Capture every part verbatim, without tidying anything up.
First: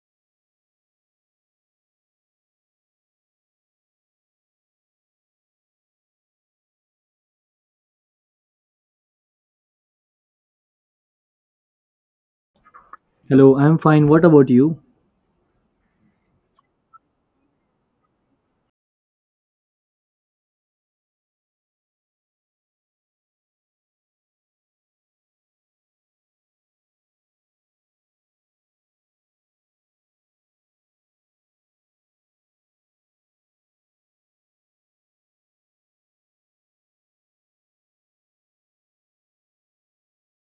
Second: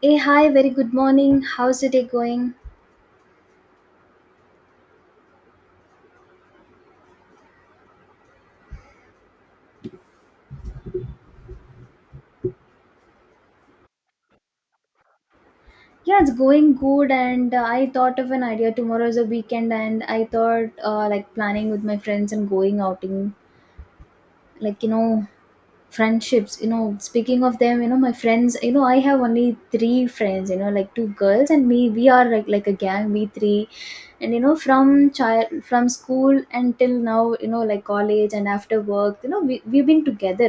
Hey, hi, very good morning. How's the day going? Hello, I'm fine. What about you? Yeah, it's going good. And uh, I thought of an idea. Tomorrow is a weekend, and I thought uh, like planning with my friends and going outing. Like, you know, friendships. You know, speaking of them, you know, my friends, you know, I have only three friends, you know, like two girls and me. We are like, like a gang, we three. And you know from child from school until now, you know like college, and after work, you know we, we've been together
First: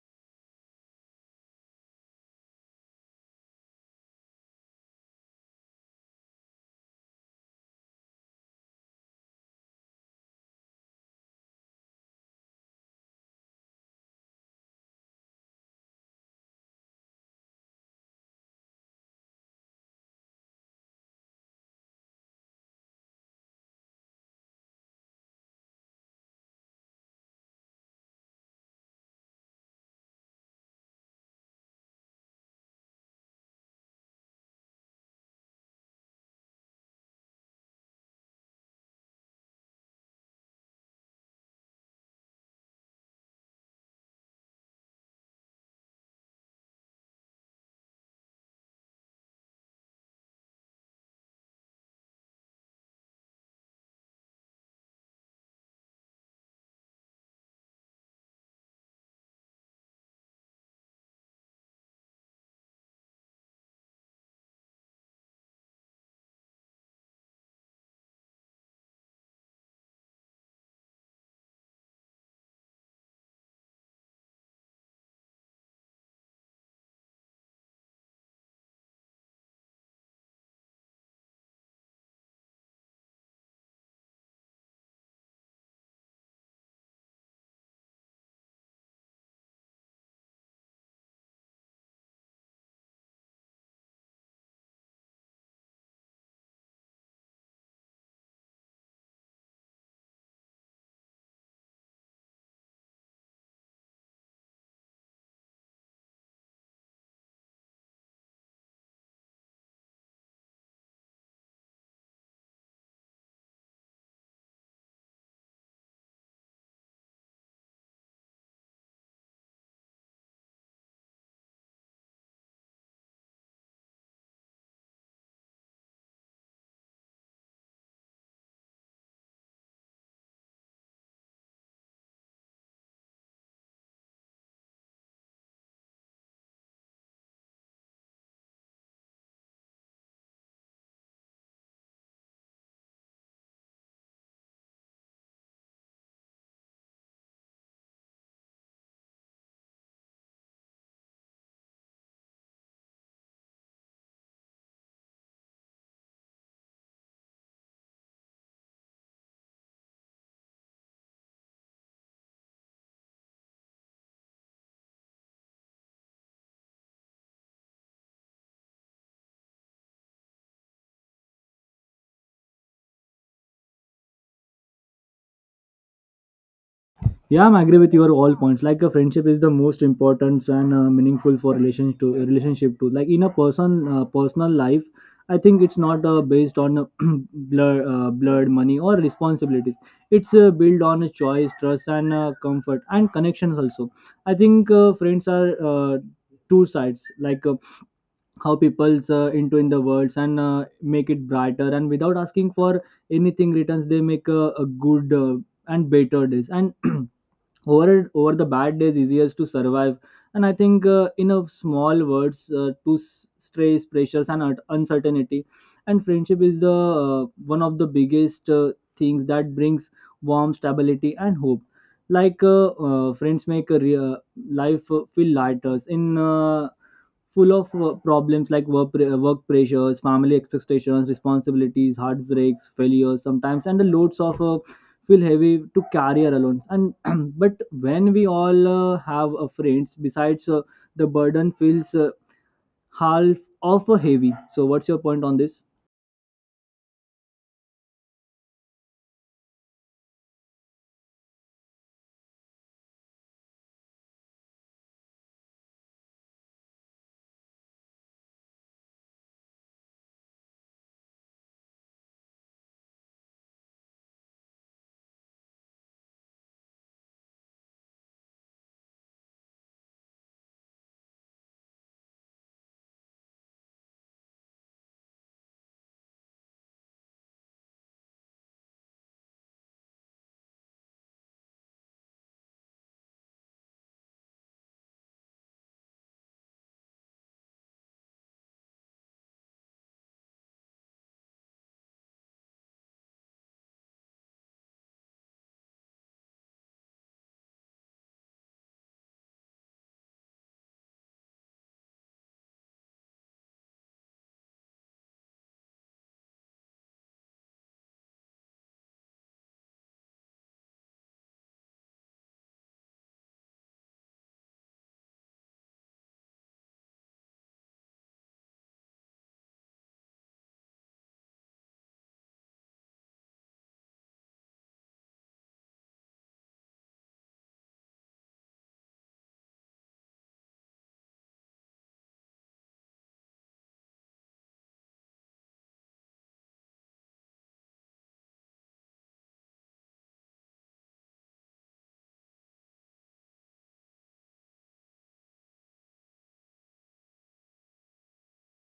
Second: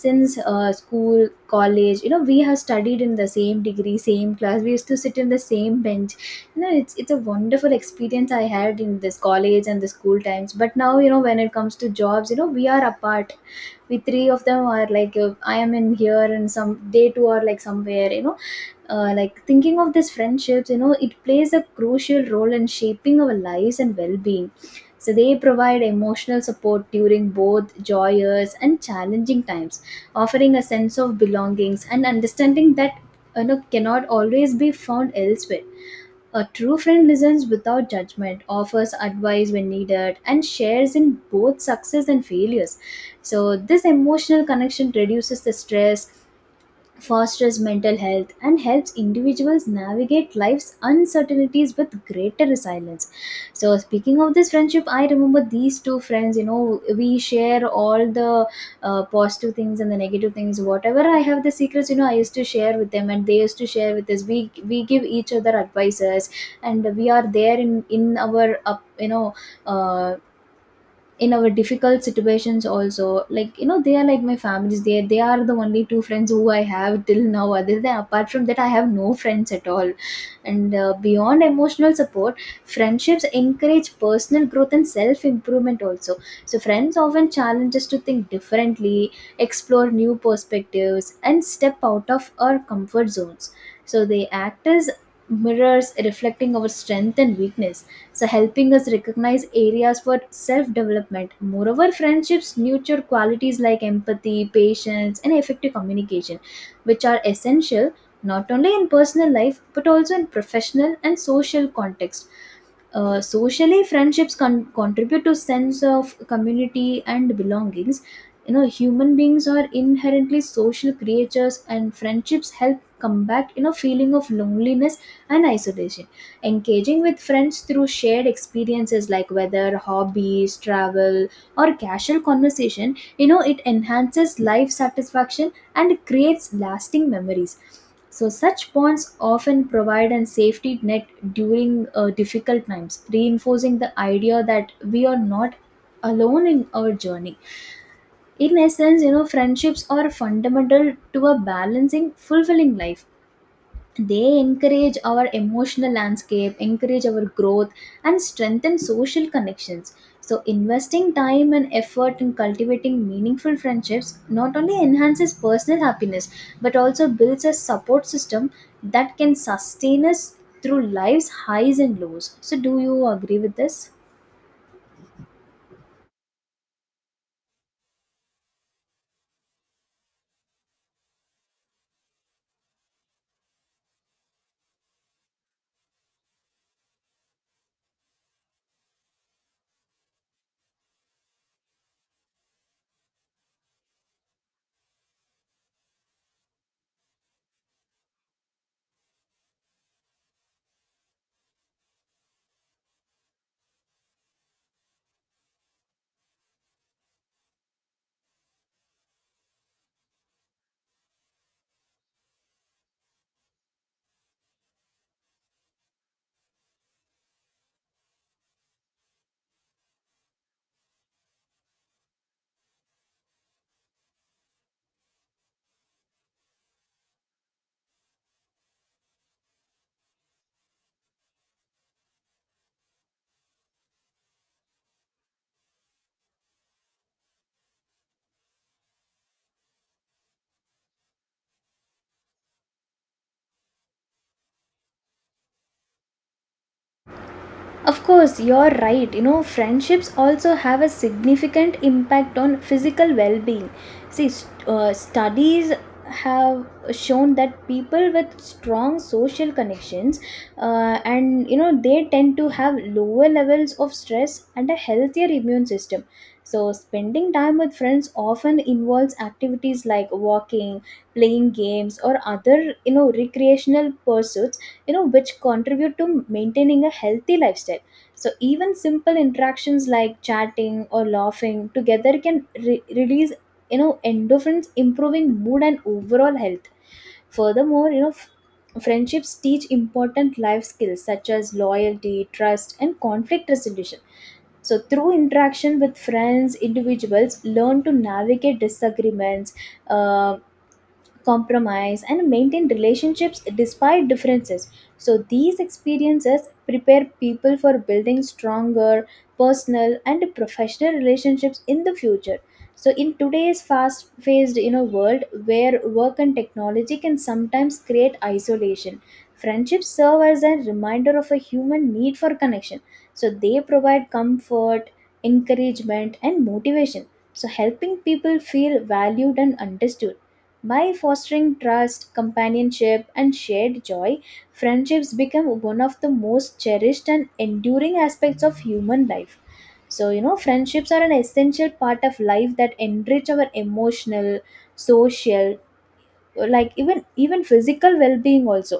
since uh, school college. You know we have studied in the same degree, same class. We used to sit in the same bench. you know it's it's a wonderful experience I had in this college and the school times. But now, you know when it comes to jobs, you know we are apart. We three of them are like, uh, I am in here, and some, they two are like somewhere. You know uh, like thinking of these friendships, you know it plays a crucial role in shaping our lives and well-being. So they provide emotional support during both joyous and challenging times, offering a sense of belongings and understanding that you know cannot always be found elsewhere. A true friend listens without judgment, offers advice when needed, and shares in both success and failures. So this emotional connection reduces the stress, fosters mental health, and helps individuals navigate life's uncertainties with greater resilience. So speaking of this friendship, I remember these two friends. You know we share all the uh, positive things and the negative things. Whatever I have, the secrets, you know I used to share with them, and they used to share with us. We we give each other advices. And we are there in in our up, you know uh in our difficult situations also. Like, you know they are like my families. They they are the only two friends who I have till now, other than, apart from that, I have no friends at all. And uh, beyond emotional support, friendships encourage personal growth and self improvement also. So friends often challenge us to think differently, explore new perspectives, and step out of our comfort zones. So they act as mirrors, reflecting our strength and weakness, so helping us recognize areas for self development. Moreover, friendships nurture qualities like empathy, patience, and effective communication, which are essential not only in personal life but also in professional and social context. Uh, socially, friendships con- contribute to sense of community and belongings. You know, human beings are inherently social creatures, and friendships help combat you know feeling of loneliness and isolation. Engaging with friends through shared experiences like weather, hobbies, travel, or casual conversation, you know, it enhances life satisfaction and creates lasting memories. So, such bonds often provide a safety net during uh, difficult times, reinforcing the idea that we are not alone in our journey. In essence, you know, friendships are fundamental to a balancing, fulfilling life. They encourage our emotional landscape, encourage our growth, and strengthen social connections. So, investing time and effort in cultivating meaningful friendships not only enhances personal happiness but also builds a support system that can sustain us through life's highs and lows. So, do you agree with this? Yeah, I agree with your all points. Like a friendship is the most important and uh, meaningful for relation to relationship to like in a person uh, personal life. I think it's not uh, based on uh, blur, uh, blood, money, or responsibilities. It's uh, built on a choice, trust, and uh, comfort, and connections also. I think uh, friends are uh, two sides. Like uh, how people's uh, into in the words and uh, make it brighter and without asking for anything returns, they make a, a good uh, and better days and over over the bad days easiest to survive. And I think uh, in a small words uh, to s- stress pressures and un- uncertainty. And friendship is the uh, one of the biggest uh, things that brings warm stability and hope. Like uh, uh, friends make a re- uh, life uh, feel lighter in uh, full of uh, problems like work, pre- uh, work pressures, family expectations, responsibilities, heartbreaks, failures sometimes, and the loads of uh, feel heavy to carry alone. And but when we all uh, have a friends, besides uh, the burden feels uh, half of a heavy. So what's your point on this? Of course, you're right. You know, friendships also have a significant impact on physical well being. See, st- uh, studies have shown that people with strong social connections uh, and you know they tend to have lower levels of stress and a healthier immune system. So spending time with friends often involves activities like walking, playing games, or other you know recreational pursuits, you know which contribute to maintaining a healthy lifestyle. So even simple interactions like chatting or laughing together can re- release you know endorphins, improving mood and overall health. Furthermore, you know f- friendships teach important life skills such as loyalty, trust, and conflict resolution. So, through interaction with friends, individuals learn to navigate disagreements, uh, compromise, and maintain relationships despite differences. So these experiences prepare people for building stronger personal and professional relationships in the future. So in today's fast paced you know world, where work and technology can sometimes create isolation, friendships serve as a reminder of a human need for connection. So they provide comfort, encouragement, and motivation, so helping people feel valued and understood. By fostering trust, companionship, and shared joy, friendships become one of the most cherished and enduring aspects of human life. So, you know, friendships are an essential part of life that enrich our emotional, social, like even even physical well-being also.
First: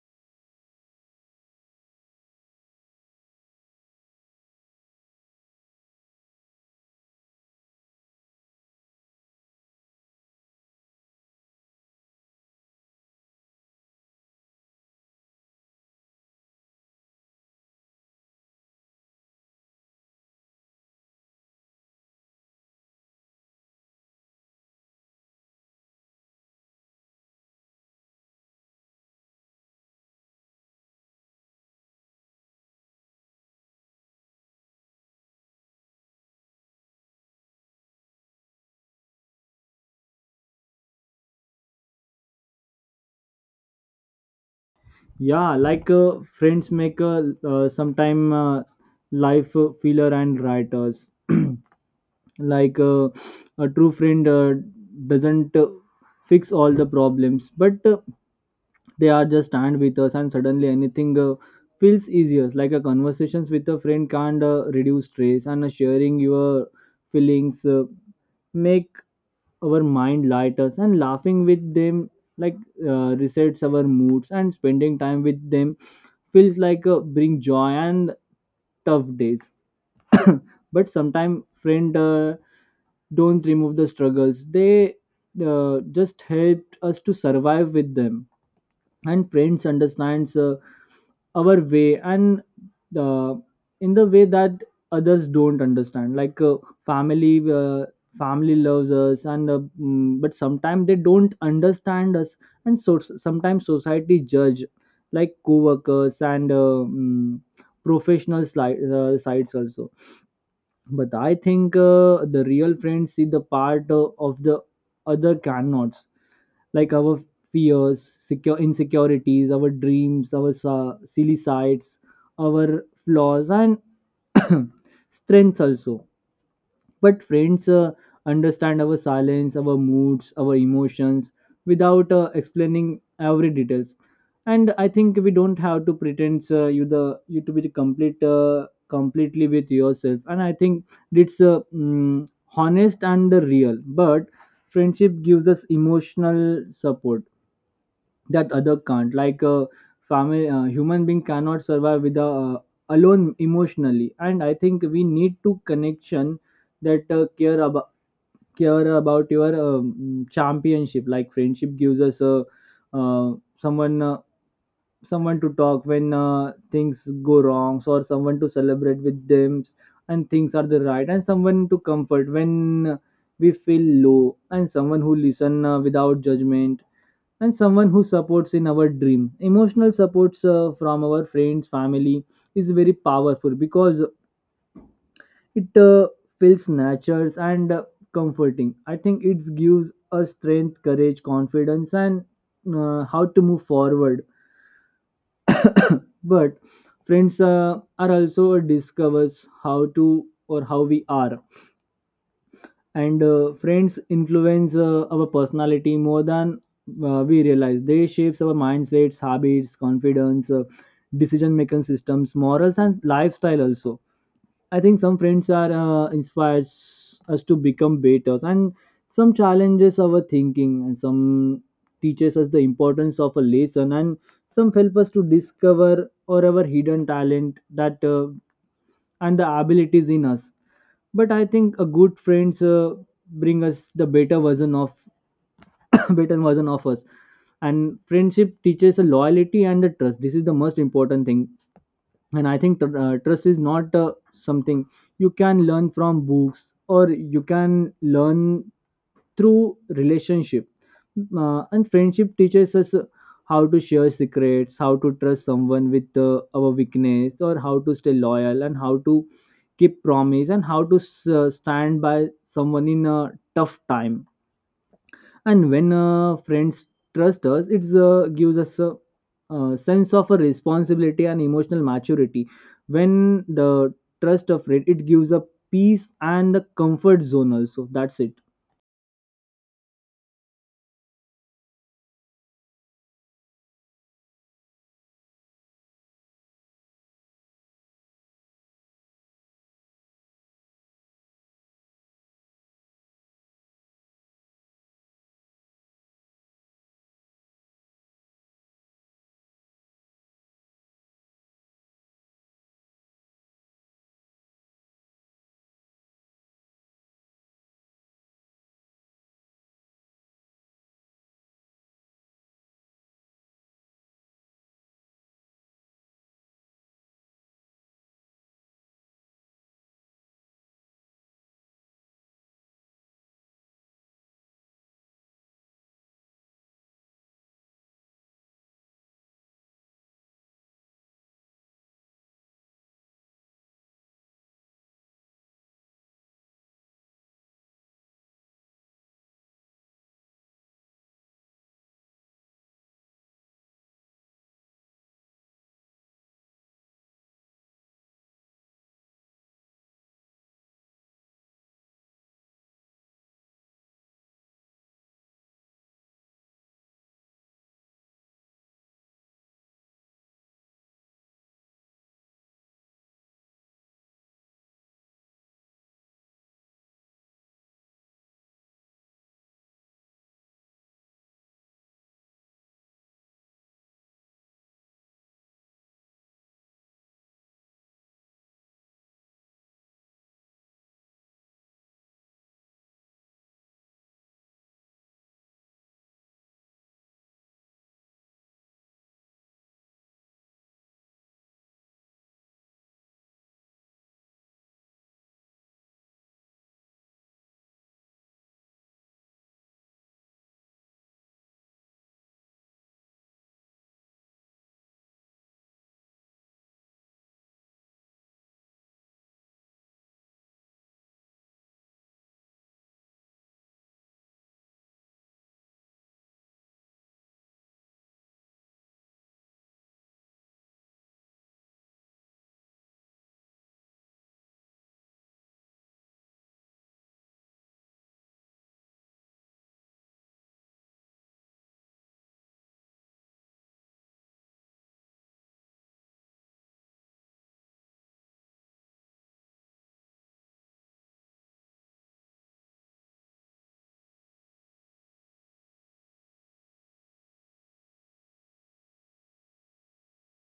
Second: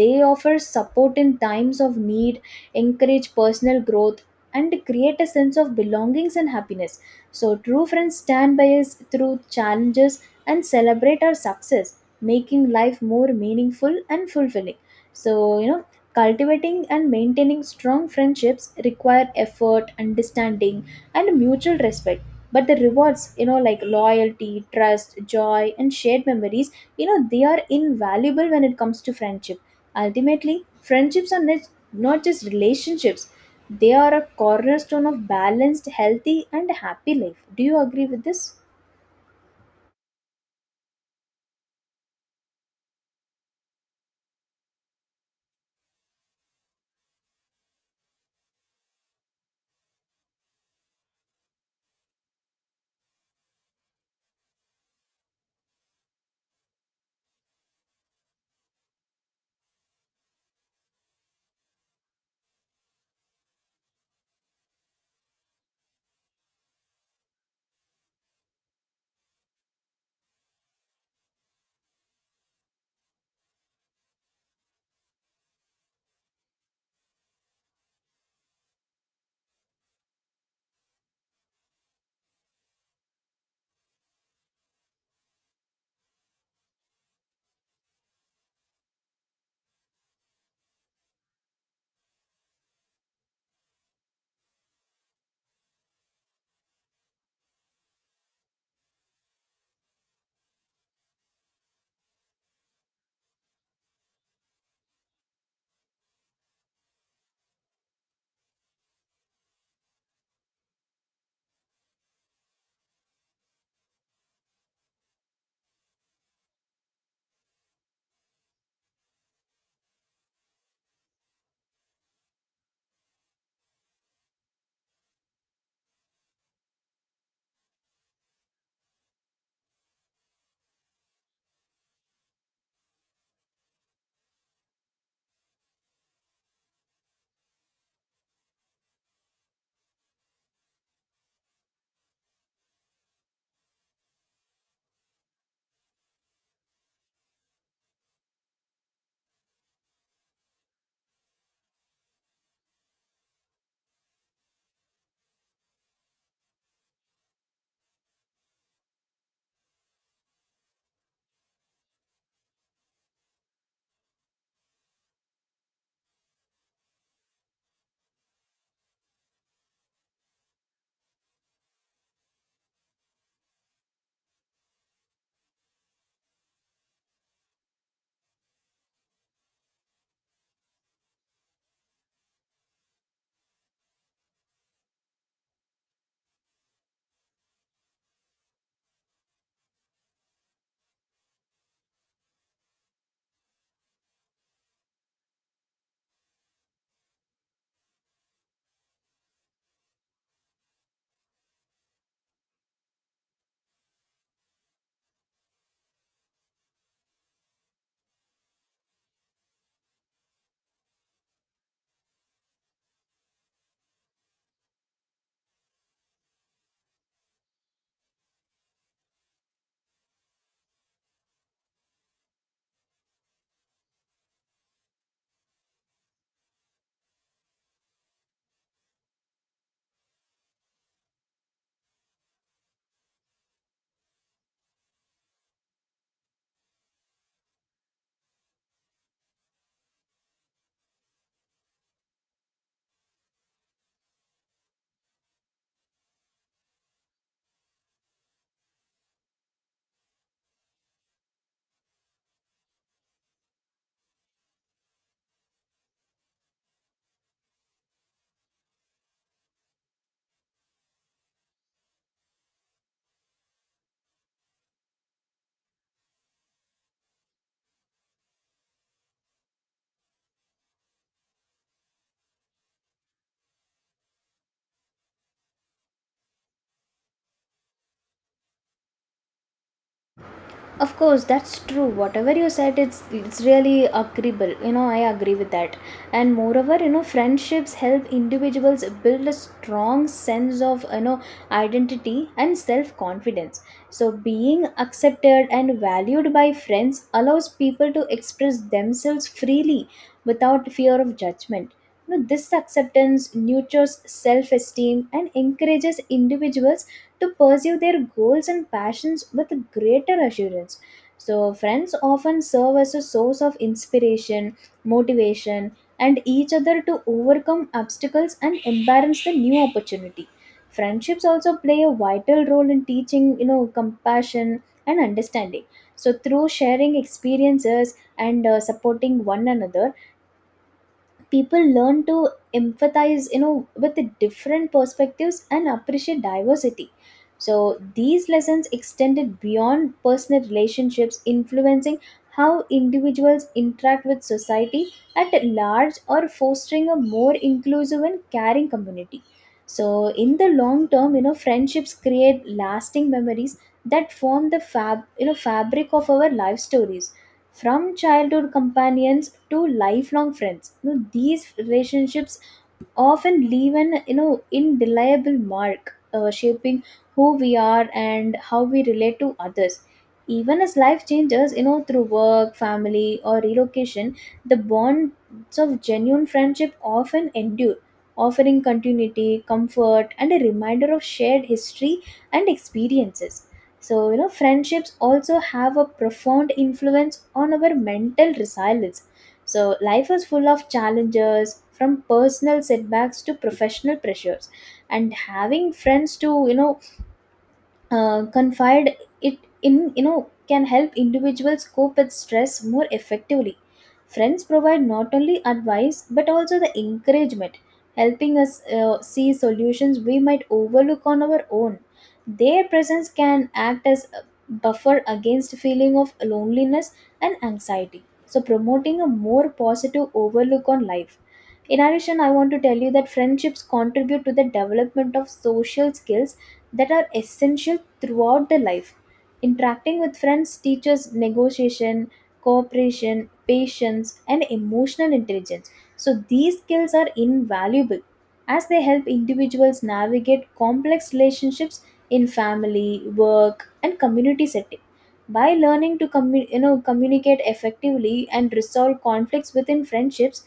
They offer support in times of need, encourage personal growth, and create a sense of belongings and happiness. So true friends stand by us through challenges and celebrate our success, making life more meaningful and fulfilling. So you know cultivating and maintaining strong friendships require effort, understanding, and mutual respect. But the rewards, you know, like loyalty, trust, joy, and shared memories, you know, they are invaluable when it comes to friendship. Ultimately, friendships are not not just relationships, they are a cornerstone of balanced, healthy, and happy life. Do you agree with this? Yeah, like uh, friends make uh, uh, sometime uh, life uh, filler and writers. like uh, a true friend uh, doesn't uh, fix all the problems, but uh, they are just stand with us and suddenly anything uh, feels easier. Like a conversations with a friend can't uh, reduce stress, and uh, sharing your feelings uh, make our mind lighter, and laughing with them like uh, resets our moods, and spending time with them feels like uh, bring joy and tough days. But sometimes friend uh, don't remove the struggles, they uh, just helped us to survive with them. And friends understands uh, our way and uh, in the way that others don't understand. Like uh, family, uh, family loves us, and uh, mm, but sometimes they don't understand us. And so sometimes society judge, like co-workers and uh, mm, professional sli- uh, sites also. But I think uh, the real friends see the part uh, of the other cannot. Like our fears, secure insecurities, our dreams, our sa- silly sides, our flaws, and strengths also. But friends uh, understand our silence, our moods, our emotions without uh, explaining every details. And I think we don't have to pretend, uh, you the you to be the complete uh, completely with yourself. And I think it's uh, mm, honest and the real. But friendship gives us emotional support that other can't. Like a family, uh, human being cannot survive with a, uh, alone emotionally. And I think we need to connection that uh, care about care about your um, championship. Like friendship gives us a uh, someone uh, someone to talk when uh, things go wrong, or someone to celebrate with them and things are the right, and someone to comfort when we feel low, and someone who listen uh, without judgment, and someone who supports in our dream. Emotional supports uh, from our friends family is very powerful because it uh, feels natural and uh, comforting. I think it gives us strength, courage, confidence, and uh, how to move forward. But friends uh, are also discovers how to or how we are. And uh, friends influence uh, our personality more than uh, we realize. They shapes our mindsets, habits, confidence, uh, decision making systems, morals, and lifestyle also. I think some friends are uh, inspires us to become better, and some challenges our thinking, and some teaches us the importance of a lesson, and some help us to discover or our hidden talent that uh, and the abilities in us. But I think a good friends uh, bring us the better version of better version of us. And friendship teaches a loyalty and the trust. This is the most important thing. And I think tr- uh, trust is not uh, something you can learn from books, or you can learn through relationship. Mm. Uh, and friendship teaches us uh, how to share secrets, how to trust someone with uh, our weakness, or how to stay loyal, and how to keep promise, and how to s- uh, stand by someone in a tough time. And when uh, friends trust us, it uh, gives us a, uh sense of a responsibility and emotional maturity. When the trust of it, it gives a peace and a comfort zone also. That's it. Of course, that's true. Whatever you said, it's it's really agreeable. You know, I agree with that. And moreover, you know, friendships help individuals build a strong sense of you know identity and self confidence. So, being accepted and valued by friends allows people to express themselves freely without fear of judgment. You know, this acceptance nurtures self esteem and encourages individuals to pursue their goals and passions with greater assurance. So, friends often serve as a source of inspiration, motivation, and each other to overcome obstacles and embrace the new opportunity. Friendships also play a vital role in teaching, you know, compassion and understanding. So, through sharing experiences and uh, supporting one another, people learn to empathize you know with the different perspectives and appreciate diversity. So these lessons extended beyond personal relationships, influencing how individuals interact with society at large, or fostering a more inclusive and caring community. So in the long term, you know friendships create lasting memories that form the fab you know fabric of our life stories, from childhood companions to lifelong friends. You know, these relationships often leave an you know indelible mark, uh, shaping who we are and how we relate to others, even as life changes you know through work, family, or relocation. The bonds of genuine friendship often endure, offering continuity, comfort, and a reminder of shared history and experiences. So you know friendships also have a profound influence on our mental resilience. So, life is full of challenges, from personal setbacks to professional pressures, and having friends to, you know, uh, confide it in, you know can help individuals cope with stress more effectively. Friends provide not only advice but also the encouragement, helping us uh, see solutions we might overlook on our own. Their presence can act as a buffer against feeling of loneliness and anxiety, so promoting a more positive overlook on life. In addition, I want to tell you that friendships contribute to the development of social skills that are essential throughout the life. Interacting with friends teaches negotiation, cooperation, patience, and emotional intelligence. So, these skills are invaluable as they help individuals navigate complex relationships in family, work, and community setting. By learning to commu- you know, communicate effectively and resolve conflicts within friendships,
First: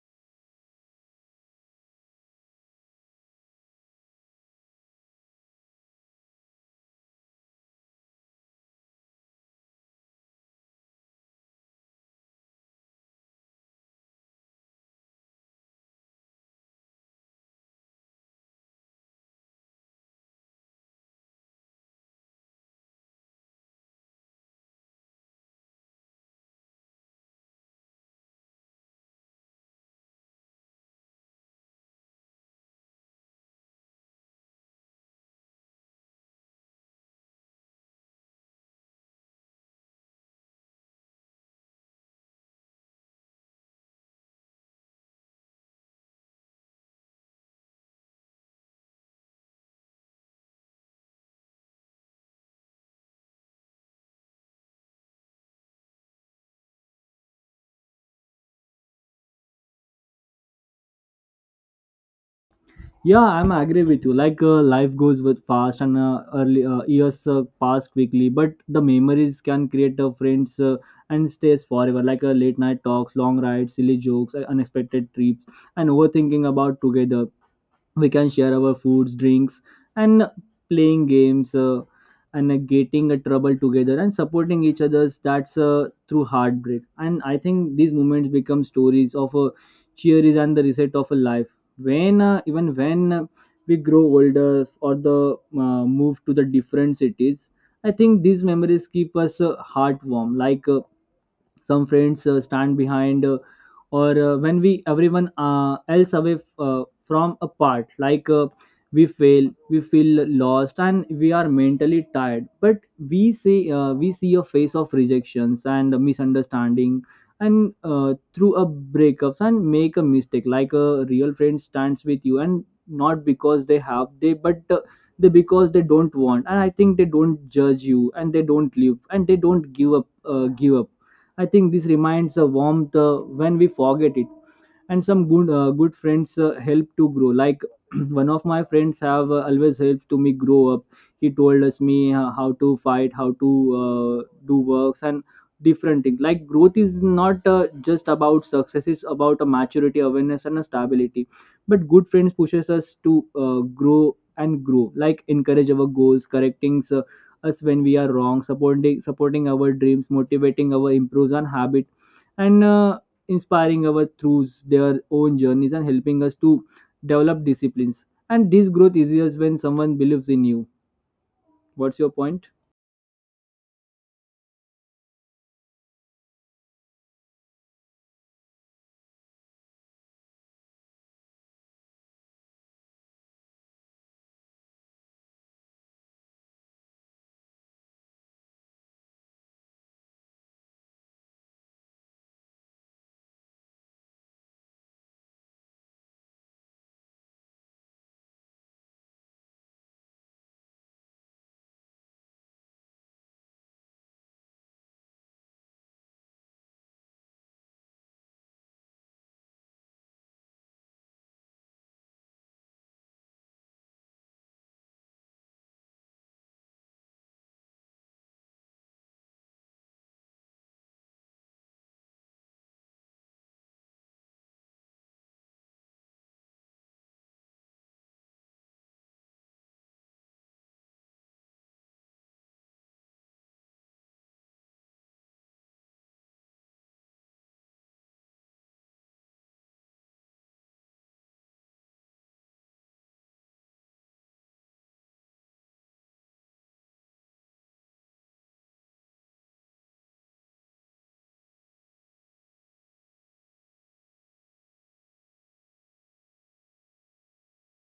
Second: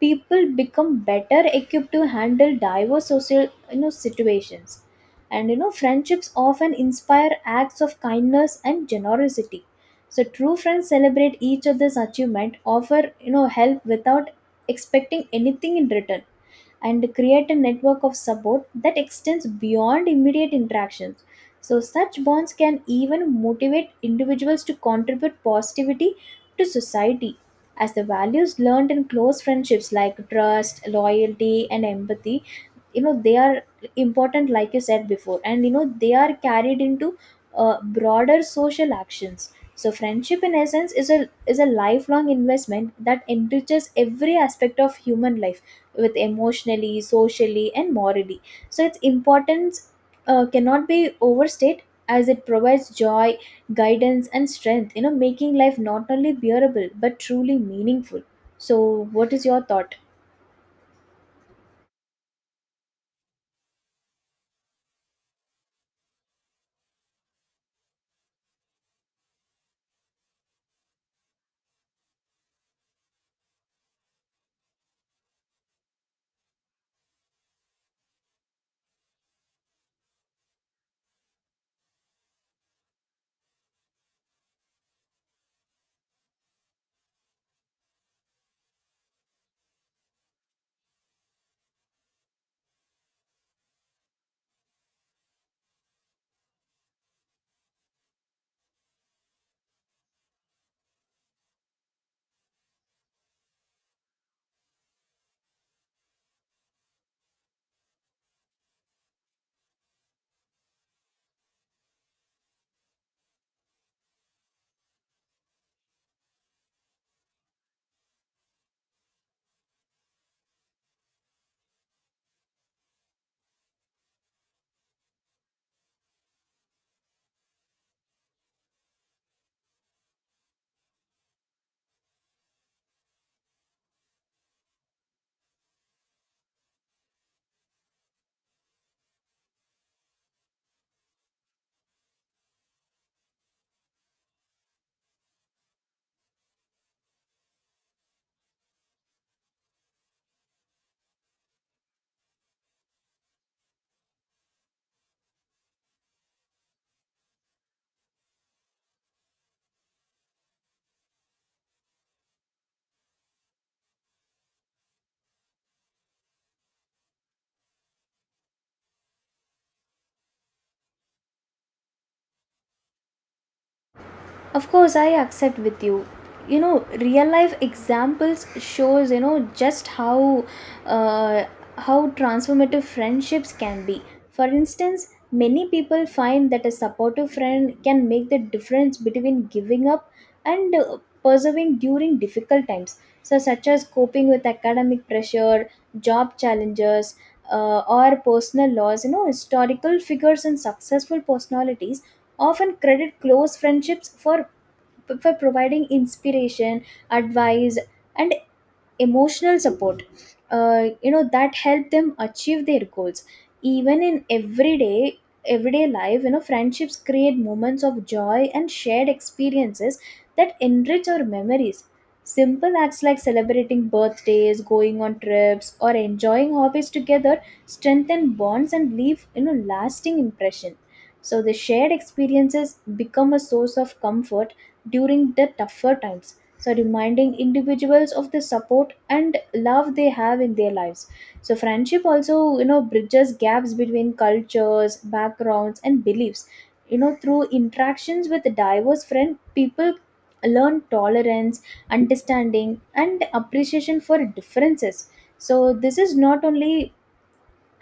people become better equipped to handle diverse social you know, situations. And you know, friendships often inspire acts of kindness and generosity. So true friends celebrate each other's achievement, offer you know help without expecting anything in return, and create a network of support that extends beyond immediate interactions. So, such bonds can even motivate individuals to contribute positivity to society, as the values learned in close friendships like trust, loyalty, and empathy you know they are important like you said before, and you know they are carried into uh, broader social actions. So friendship in essence is a is a lifelong investment that enriches every aspect of human life, with emotionally, socially, and morally. So its importance uh, cannot be overstated, as it provides joy, guidance, and strength, you know making life not only bearable but truly meaningful. So what is your thought? Yeah, I'm agree with you. Like uh, life goes with fast, and uh, early uh, years uh, pass quickly, but the memories can create uh, friends uh, and stays forever. Like uh, late night talks, long rides, silly jokes, uh, unexpected trips, and overthinking about together. We can share our foods, drinks, and playing games, uh, and uh, getting a trouble together and supporting each other's. That's uh, through heartbreak. And I think these moments become stories of a cheeries and the reset of a life. When uh, even when we grow older, or the uh, move to the different cities, I think these memories keep us uh, heart warm. Like uh, some friends uh, stand behind, uh, or uh, when we everyone uh, else away uh, from apart. Like uh, we fail, we feel lost, and we are mentally tired. But we see uh, we see a face of rejections and misunderstanding, and uh, through a breakups and make a mistake, like a real friend stands with you. And not because they have they, but uh, they because they don't want. And I think they don't judge you, and they don't leave, and they don't give up uh, give up I think this reminds a warmth uh, when we forget it. And some good uh, good friends uh, help to grow. Like one of my friends have uh, always helped to me grow up. He told us me uh, how to fight, how to uh, do works, and different things. Like growth is not uh, just about success. It's about a maturity, awareness, and a stability. But good friends pushes us to uh, grow and grow, like encourage our goals, correcting uh, us when we are wrong, supporting supporting our dreams, motivating our improves on habit, and uh, inspiring us through their own journeys, and helping us to develop disciplines. And this growth is easier when someone believes in you. What's your point? Of course, I accept with you. You know real life examples shows, you know just how uh, how transformative friendships can be. For instance, many people find that a supportive friend can make the difference between giving up and uh, persevering during difficult times, so such as coping with academic pressure, job challenges, uh, or personal loss. you know historical figures and successful personalities often credit close friendships for for providing inspiration, advice, and emotional support, uh, you know that help them achieve their goals. Even in everyday everyday life, you know friendships create moments of joy and shared experiences that enrich our memories. Simple acts like celebrating birthdays, going on trips, or enjoying hobbies together strengthen bonds and leave, you know lasting impression. So the shared experiences become a source of comfort during the tougher times. So, reminding individuals of the support and love they have in their lives. So, friendship also, you know, bridges gaps between cultures, backgrounds, and beliefs. You know, through interactions with diverse friend, people learn tolerance, understanding, and appreciation for differences. So, this is not only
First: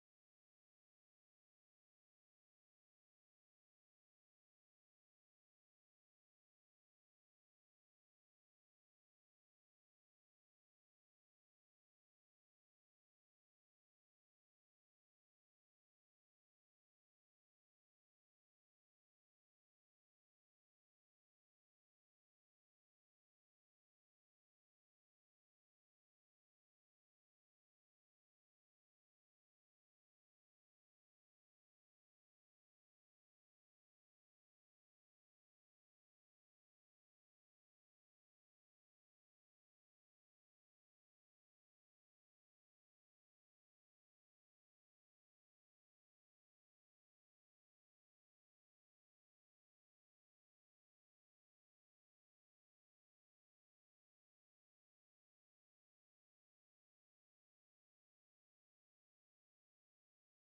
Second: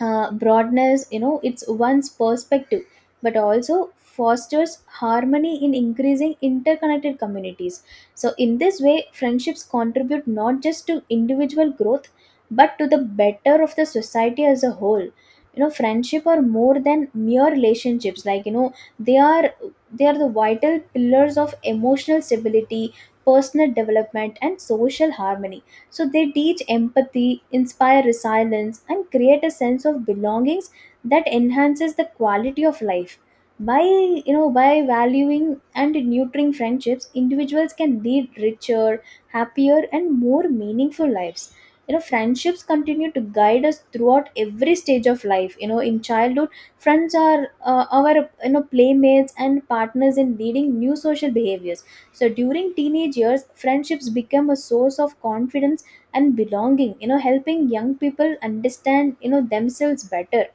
uh, broadness, you know it's one's perspective, but also fosters harmony in increasing interconnected communities. So in this way friendships contribute not just to individual growth, but to the better of the society as a whole. you know friendship are more than mere relationships, like you know they are they are the vital pillars of emotional stability, personal development, and social harmony. So they teach empathy, inspire resilience, and create a sense of belongings that enhances the quality of life. By you know, by valuing and nurturing friendships, individuals can lead richer, happier, and more meaningful lives. You know, friendships continue to guide us throughout every stage of life. You know, in childhood, friends are uh, our you know playmates and partners in leading new social behaviors. So during teenage years, friendships become a source of confidence and belonging, you know helping young people understand, you know themselves better.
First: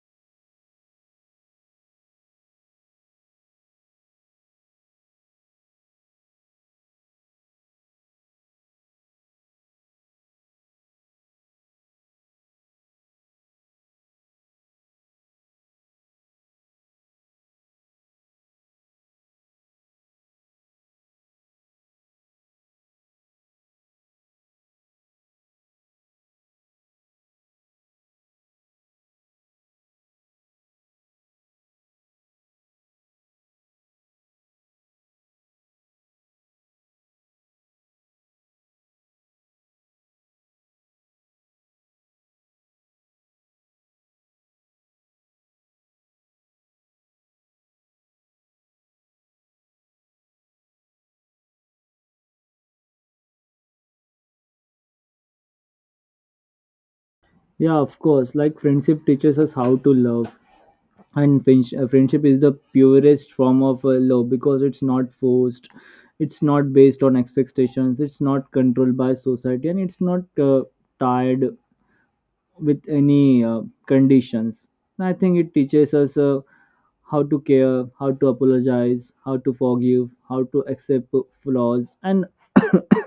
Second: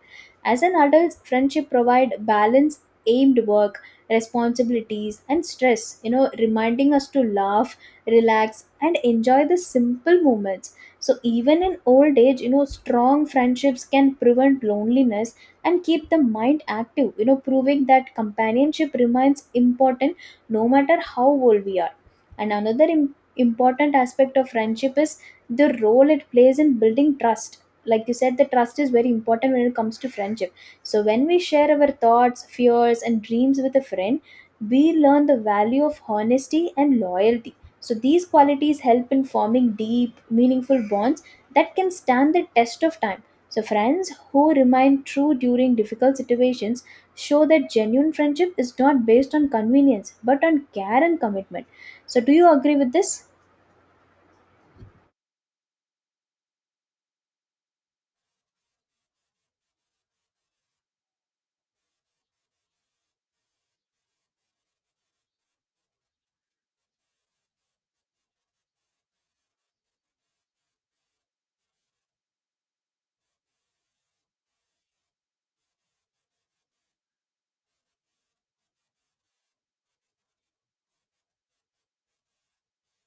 As an adult, friendship provide balance, aimed work responsibilities, and stress, you know reminding us to laugh, relax, and enjoy the simple moments. So even in old age, you know strong friendships can prevent loneliness and keep the mind active, you know proving that companionship remains important no matter how old we are. And another im- important aspect of friendship is the role it plays in building trust. Like you said, the trust is very important when it comes to friendship. So when we share our thoughts, fears, and dreams with a friend, we learn the value of honesty and loyalty. So these qualities help in forming deep, meaningful bonds that can stand the test of time. So friends who remain true during difficult situations show that genuine friendship is not based on convenience but on care and commitment. So do you agree with this? Yeah, of course. Like friendship teaches us how to love, and friendsh- uh, friendship is the purest form of uh, love because it's not forced, it's not based on expectations, it's not controlled by society, and it's not uh, tied with any uh, conditions. And I think it teaches us. Uh, how to care, how to apologize, how to forgive, how to accept flaws, and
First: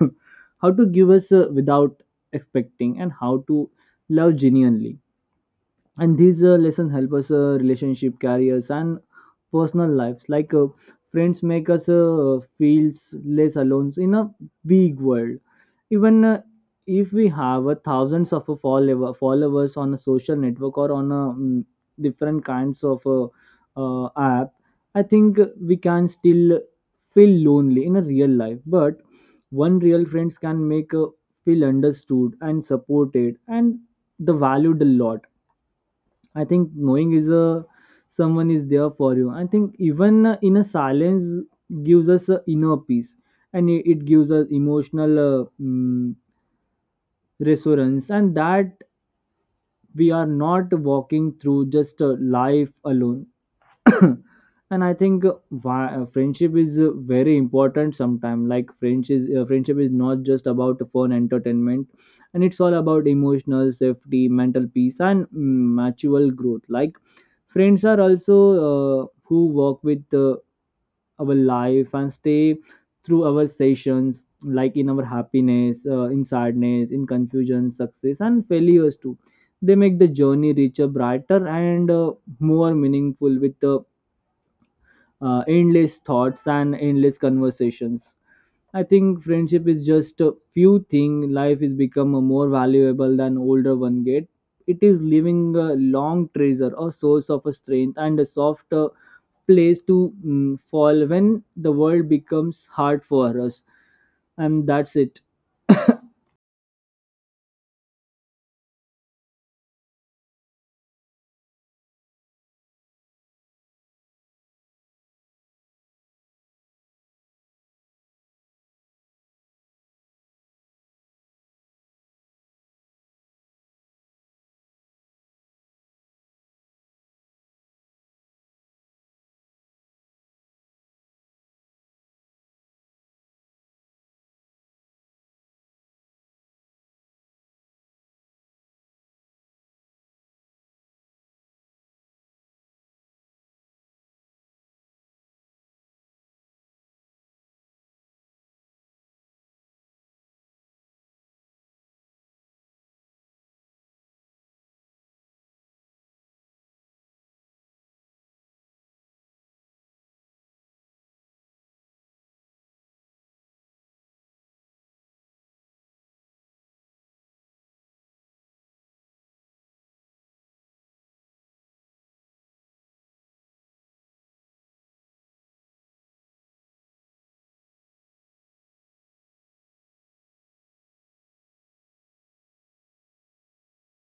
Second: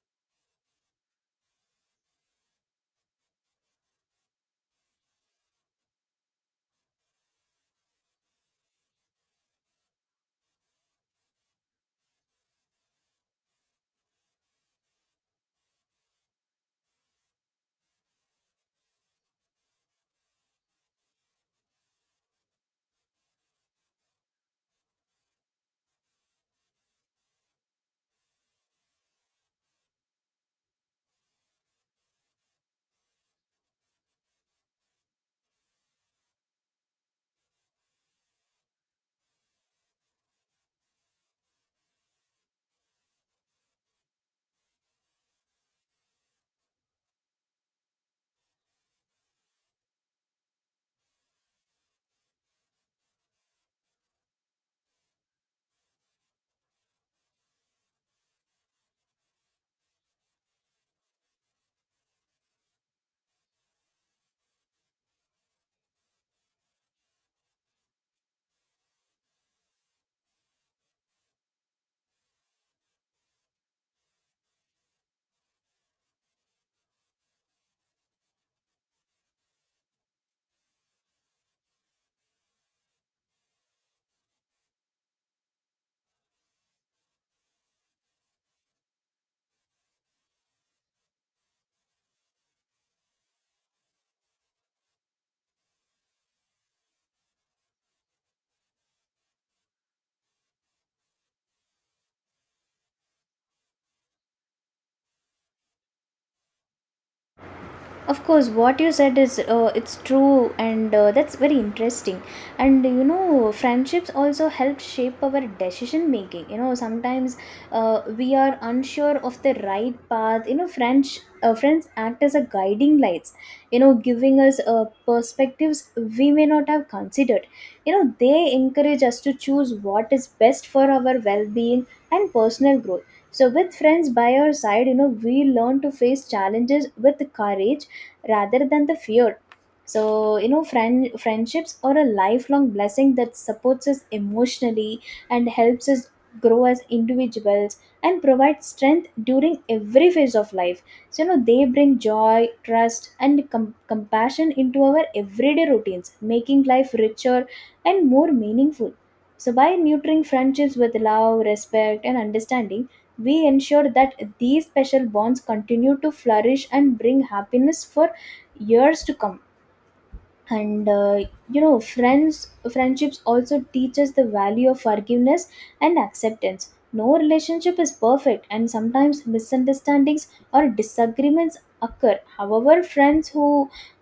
how to give us uh, without expecting, and how to love genuinely. And these uh, lessons help us uh, relationship, careers, and personal lives. Like uh, friends make us uh, feel less alone in a big world. Even uh, if we have a thousands of uh, follower, followers on a social network, or on a mm, different kinds of uh, uh, app, I think we can still feel lonely in a real life. But one real friends can make uh, feel understood and supported and the valued a lot. I think knowing is a someone is there for you. I think even uh, in a silence gives us a inner peace, and it, it gives us emotional uh, mm, resonance, and that we are not walking through just uh, life alone. And I think uh, why, uh, friendship is uh, very important sometimes. Like friends is, uh, friendship is not just about fun entertainment, and it's all about emotional safety, mental peace, and mm, mutual growth. Like friends are also uh, who work with uh, our life and stay through our sessions, like in our happiness, uh, in sadness, in confusion, success, and failures too. They make the journey richer, brighter, and uh, more meaningful, with uh, uh, endless thoughts and endless conversations. I think friendship is just a few thing. Life is become a more valuable than older one get. It is leaving a long treasure, a source of a strength, and a soft uh, place to mm, fall when the world becomes hard for us. And that's it. Of course, what you said is uh, it's true, and uh, that's very interesting. And you know friendships also help shape our decision making. you know sometimes uh, we are unsure of the right path. you know french uh, friends act as a guiding lights, you know giving us uh, perspectives we may not have considered. you know they encourage us to choose what is best for our well-being and personal growth. So with friends by our side, you know we learn to face challenges with courage rather than the fear. So you know friend friendships are a lifelong blessing that supports us emotionally, and helps us grow as individuals, and provide strength during every phase of life. So you know they bring joy, trust, and com- compassion into our everyday routines, making life richer and more meaningful. So by nurturing friendships with love, respect, and understanding, we ensure that these special bonds continue to flourish and bring happiness for years to come. And uh, you know friends friendships also teaches the value of forgiveness and acceptance. No relationship is perfect, and sometimes misunderstandings or disagreements occur. However, friends who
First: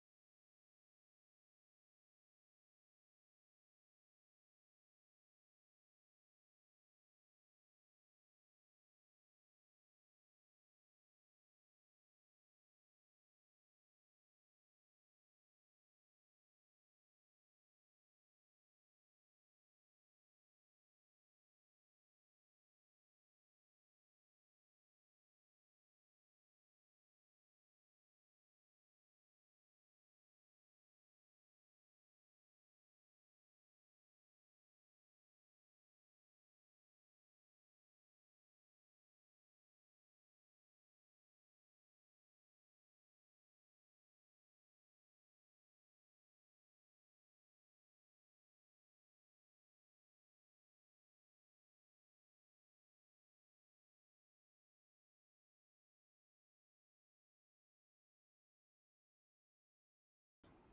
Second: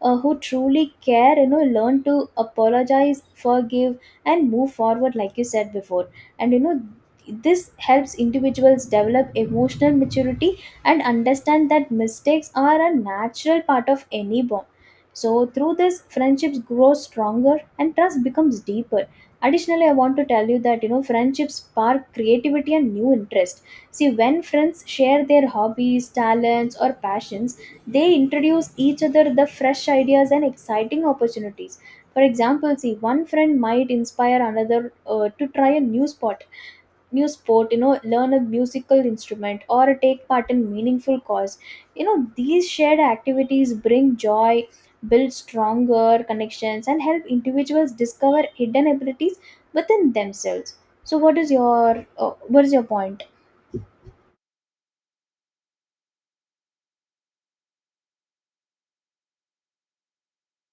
uh, who truly care, you know learn to apologize, forgive, and move forward, like you said before. And you know this helps individuals develop emotional maturity and understand that mistakes are a natural part of any bond. So through this, friendships grow stronger and trust becomes deeper. Additionally, I want to tell you that you know friendships spark creativity and new interest. See, when friends share their hobbies, talents, or passions, they introduce each other the fresh ideas and exciting opportunities. For example, see, one friend might inspire another uh, to try a new spot new sport, you know learn a musical instrument, or take part in meaningful cause. you know these shared activities bring joy, build stronger connections, and help individuals discover hidden abilities within themselves. So, what is your uh, what is your point?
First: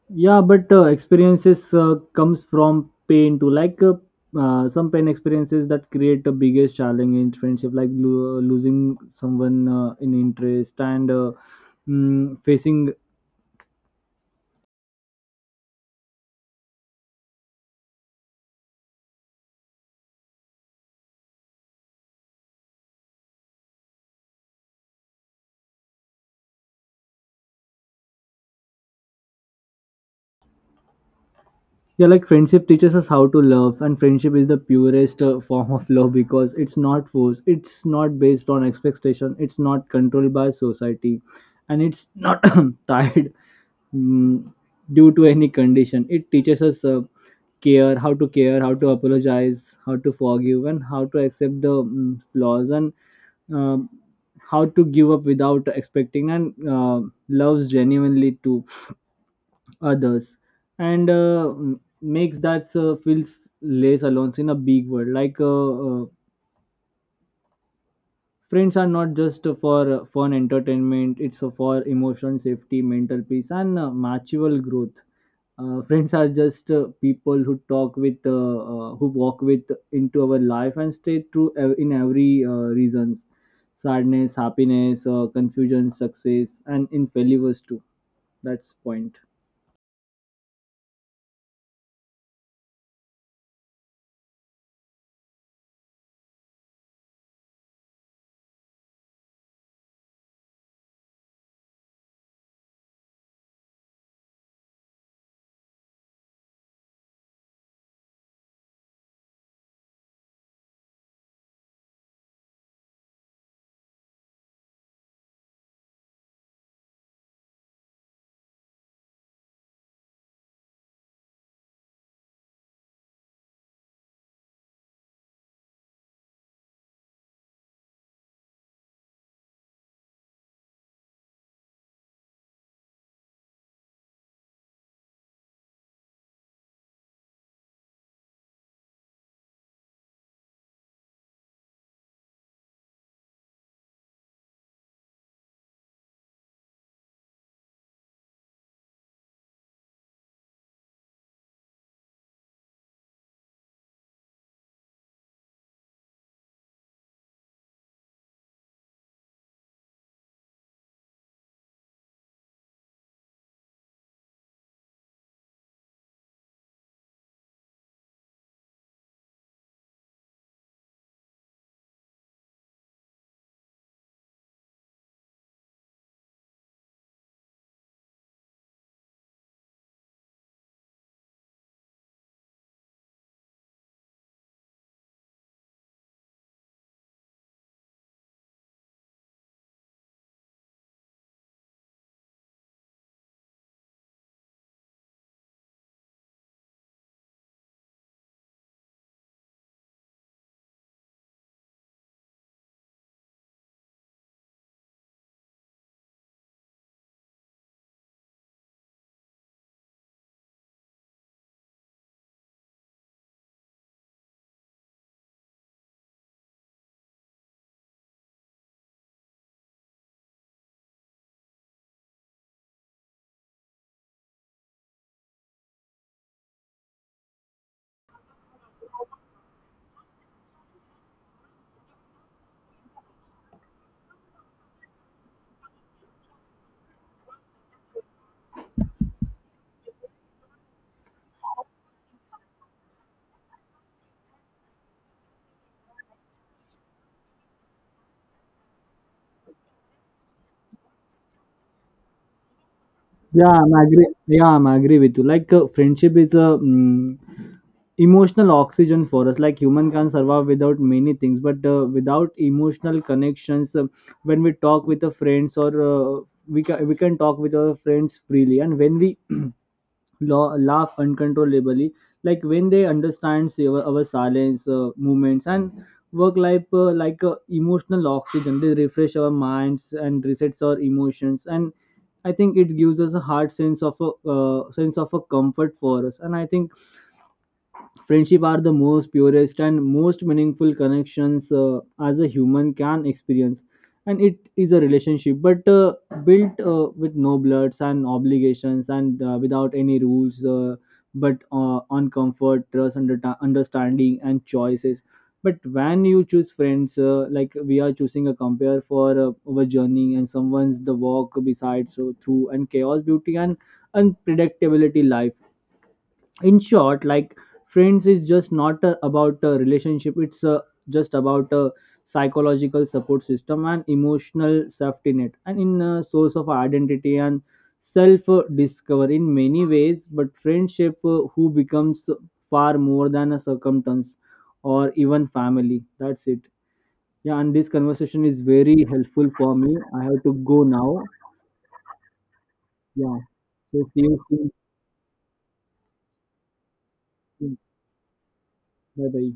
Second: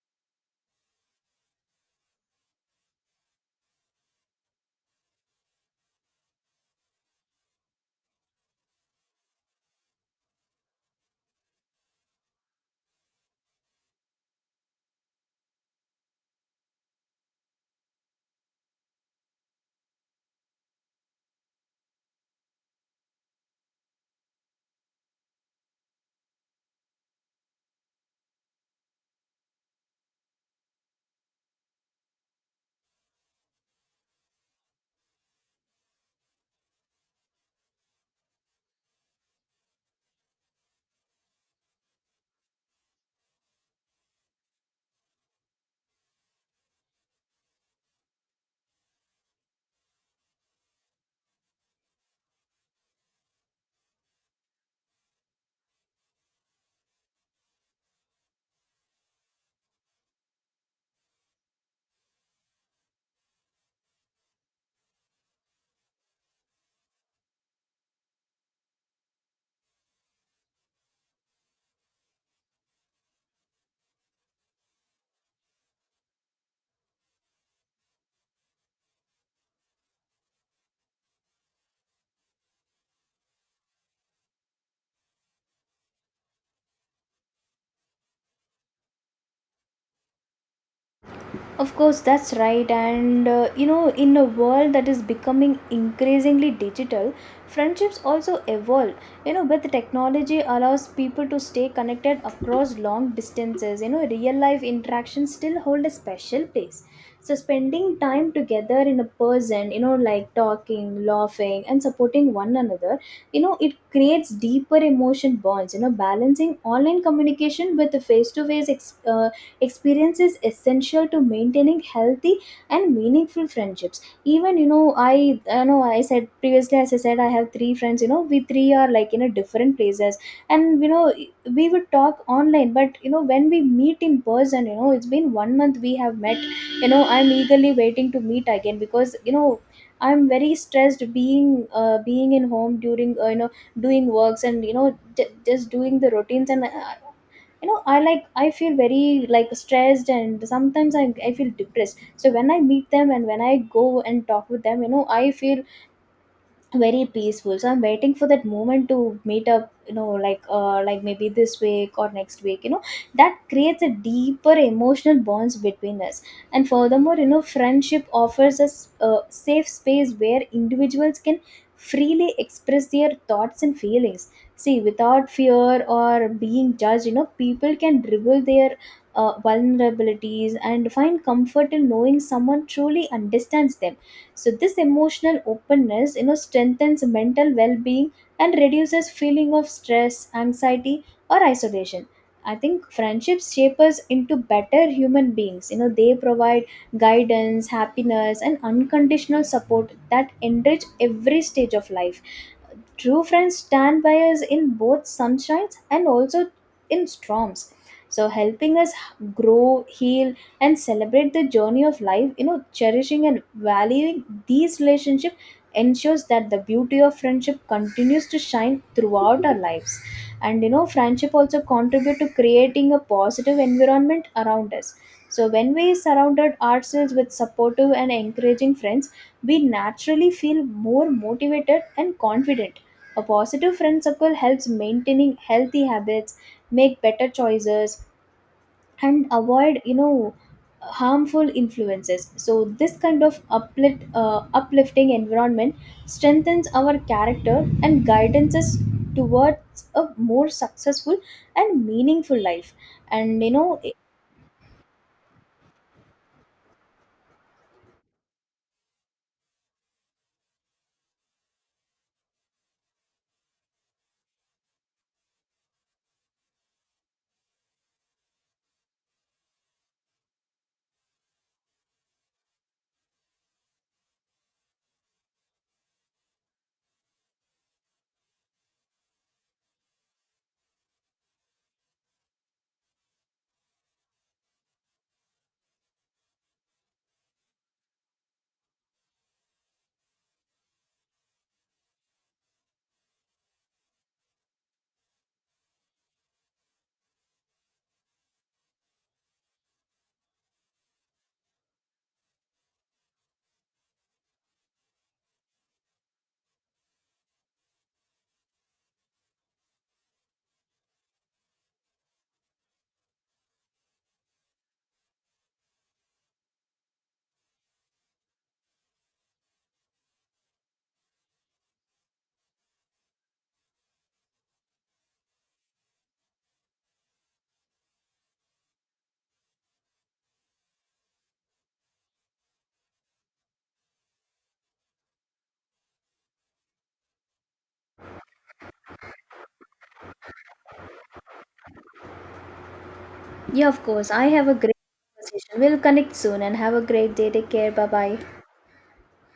Yeah, but uh, experiences uh, comes from pain too. Like uh, uh, some pain experiences that create the biggest challenge in friendship, like lo- losing someone uh, in interest, and uh, mm, facing. Yeah, like friendship teaches us how to love, and friendship is the purest uh, form of love because it's not forced, it's not based on expectation, it's not controlled by society, and it's not tied mm, due to any condition. It teaches us uh, care, how to care, how to apologize, how to forgive, and how to accept the mm, flaws, and um, how to give up without expecting, and uh, loves genuinely too others. And uh, m- makes that uh, feels less alone in a big world. Like uh, uh, friends are not just for uh, fun entertainment. It's uh, for emotional safety, mental peace, and uh, mutual growth. Uh, friends are just uh, people who talk with uh, uh, who walk with into our life and stay true ev- in every uh, reasons, sadness, happiness, uh, confusion, success, and in failures too. That's point. Of course, that's right. And uh, you know, in a world that is becoming increasingly digital, friendships also evolve. You know, with technology allows people to stay connected across long distances. You know, real life interactions still hold a special place. So, spending time together in a person, you know, like talking, laughing, and supporting one another, you know, it creates deeper emotion bonds. You know, balancing online communication with the face to face experience is essential to maintaining healthy and meaningful friendships. Even you know i you know I said previously, as I said, I have three friends. You know, we three are like in a different places. And you know we would talk online, but you know when we meet in person, you know it's been one month we have met. you know I'm eagerly waiting to meet again, because you know I'm very stressed being uh, being in home during uh, you know doing works, and you know j- just doing the routines, and uh, you know I like I feel very like stressed, and sometimes I, I feel depressed. So when I meet them and when I go and talk with them, you know I feel very peaceful. So I'm waiting for that moment to meet up, you know like uh, like maybe this week or next week. you know that creates a deeper emotional bonds between us. And furthermore, you know friendship offers us a safe space where individuals can freely express their thoughts and feelings. See, without fear or being judged, you know people can reveal their uh, vulnerabilities and find comfort in knowing someone truly understands them. So this emotional openness, you know, strengthens mental well-being and reduces feeling of stress, anxiety, or isolation. I think friendships shape us into better human beings. You know, they provide guidance, happiness, and unconditional support that enrich every stage of life. True friends stand by us in both sunshines and also in storms. So helping us grow, heal, and celebrate the journey of life, you know, cherishing and valuing these relationships ensures that the beauty of friendship continues to shine throughout our lives. And you know, friendship also contribute to creating a positive environment around us. So when we surrounded ourselves with supportive and encouraging friends, we naturally feel more motivated and confident. A positive friend circle helps maintaining healthy habits, make better choices, and avoid, you know harmful influences. So this kind of uplift, uh, uplifting environment strengthens our character and guides us towards a more successful and meaningful life. And Yeah, you I'm know, agree. Yeah, I'm agree with you. Like uh, friendship is a mm, emotional oxygen for us. Like human can survive without many things, but uh, without emotional connections, uh, when we talk with the friends, or uh, we can we can talk with our friends freely, and when we laugh, laugh uncontrollably, like when they understand our, our silence uh, movements and work life, uh, like uh, emotional oxygen, they refresh our minds and resets our emotions. And I think it gives us a hard sense of a uh, sense of a comfort for us. And I think friendship are the most purest and most meaningful connections uh, as a human can experience. And it is a relationship, but uh, built uh, with no bloods and obligations, and uh, without any rules, uh, but uh, on comfort, trust, under- understanding, and choices. But when you choose friends, uh, like we are choosing a compare for uh, our journey, and someone's the walk beside, so through and chaos, beauty, and unpredictability life. In short, like friends is just not uh, about a relationship. It's uh, just about a psychological support system, and emotional safety net, and in a source of identity, and self uh, discover in many ways. But friendship uh, who becomes far more than a circumstance or even family. That's it. Yeah, and this conversation is very helpful for me. I have to go now. Yeah. yeah, So of see course, you I have soon. a great conversation. We'll connect soon and have a great day. Take care. Bye bye. Bye bye.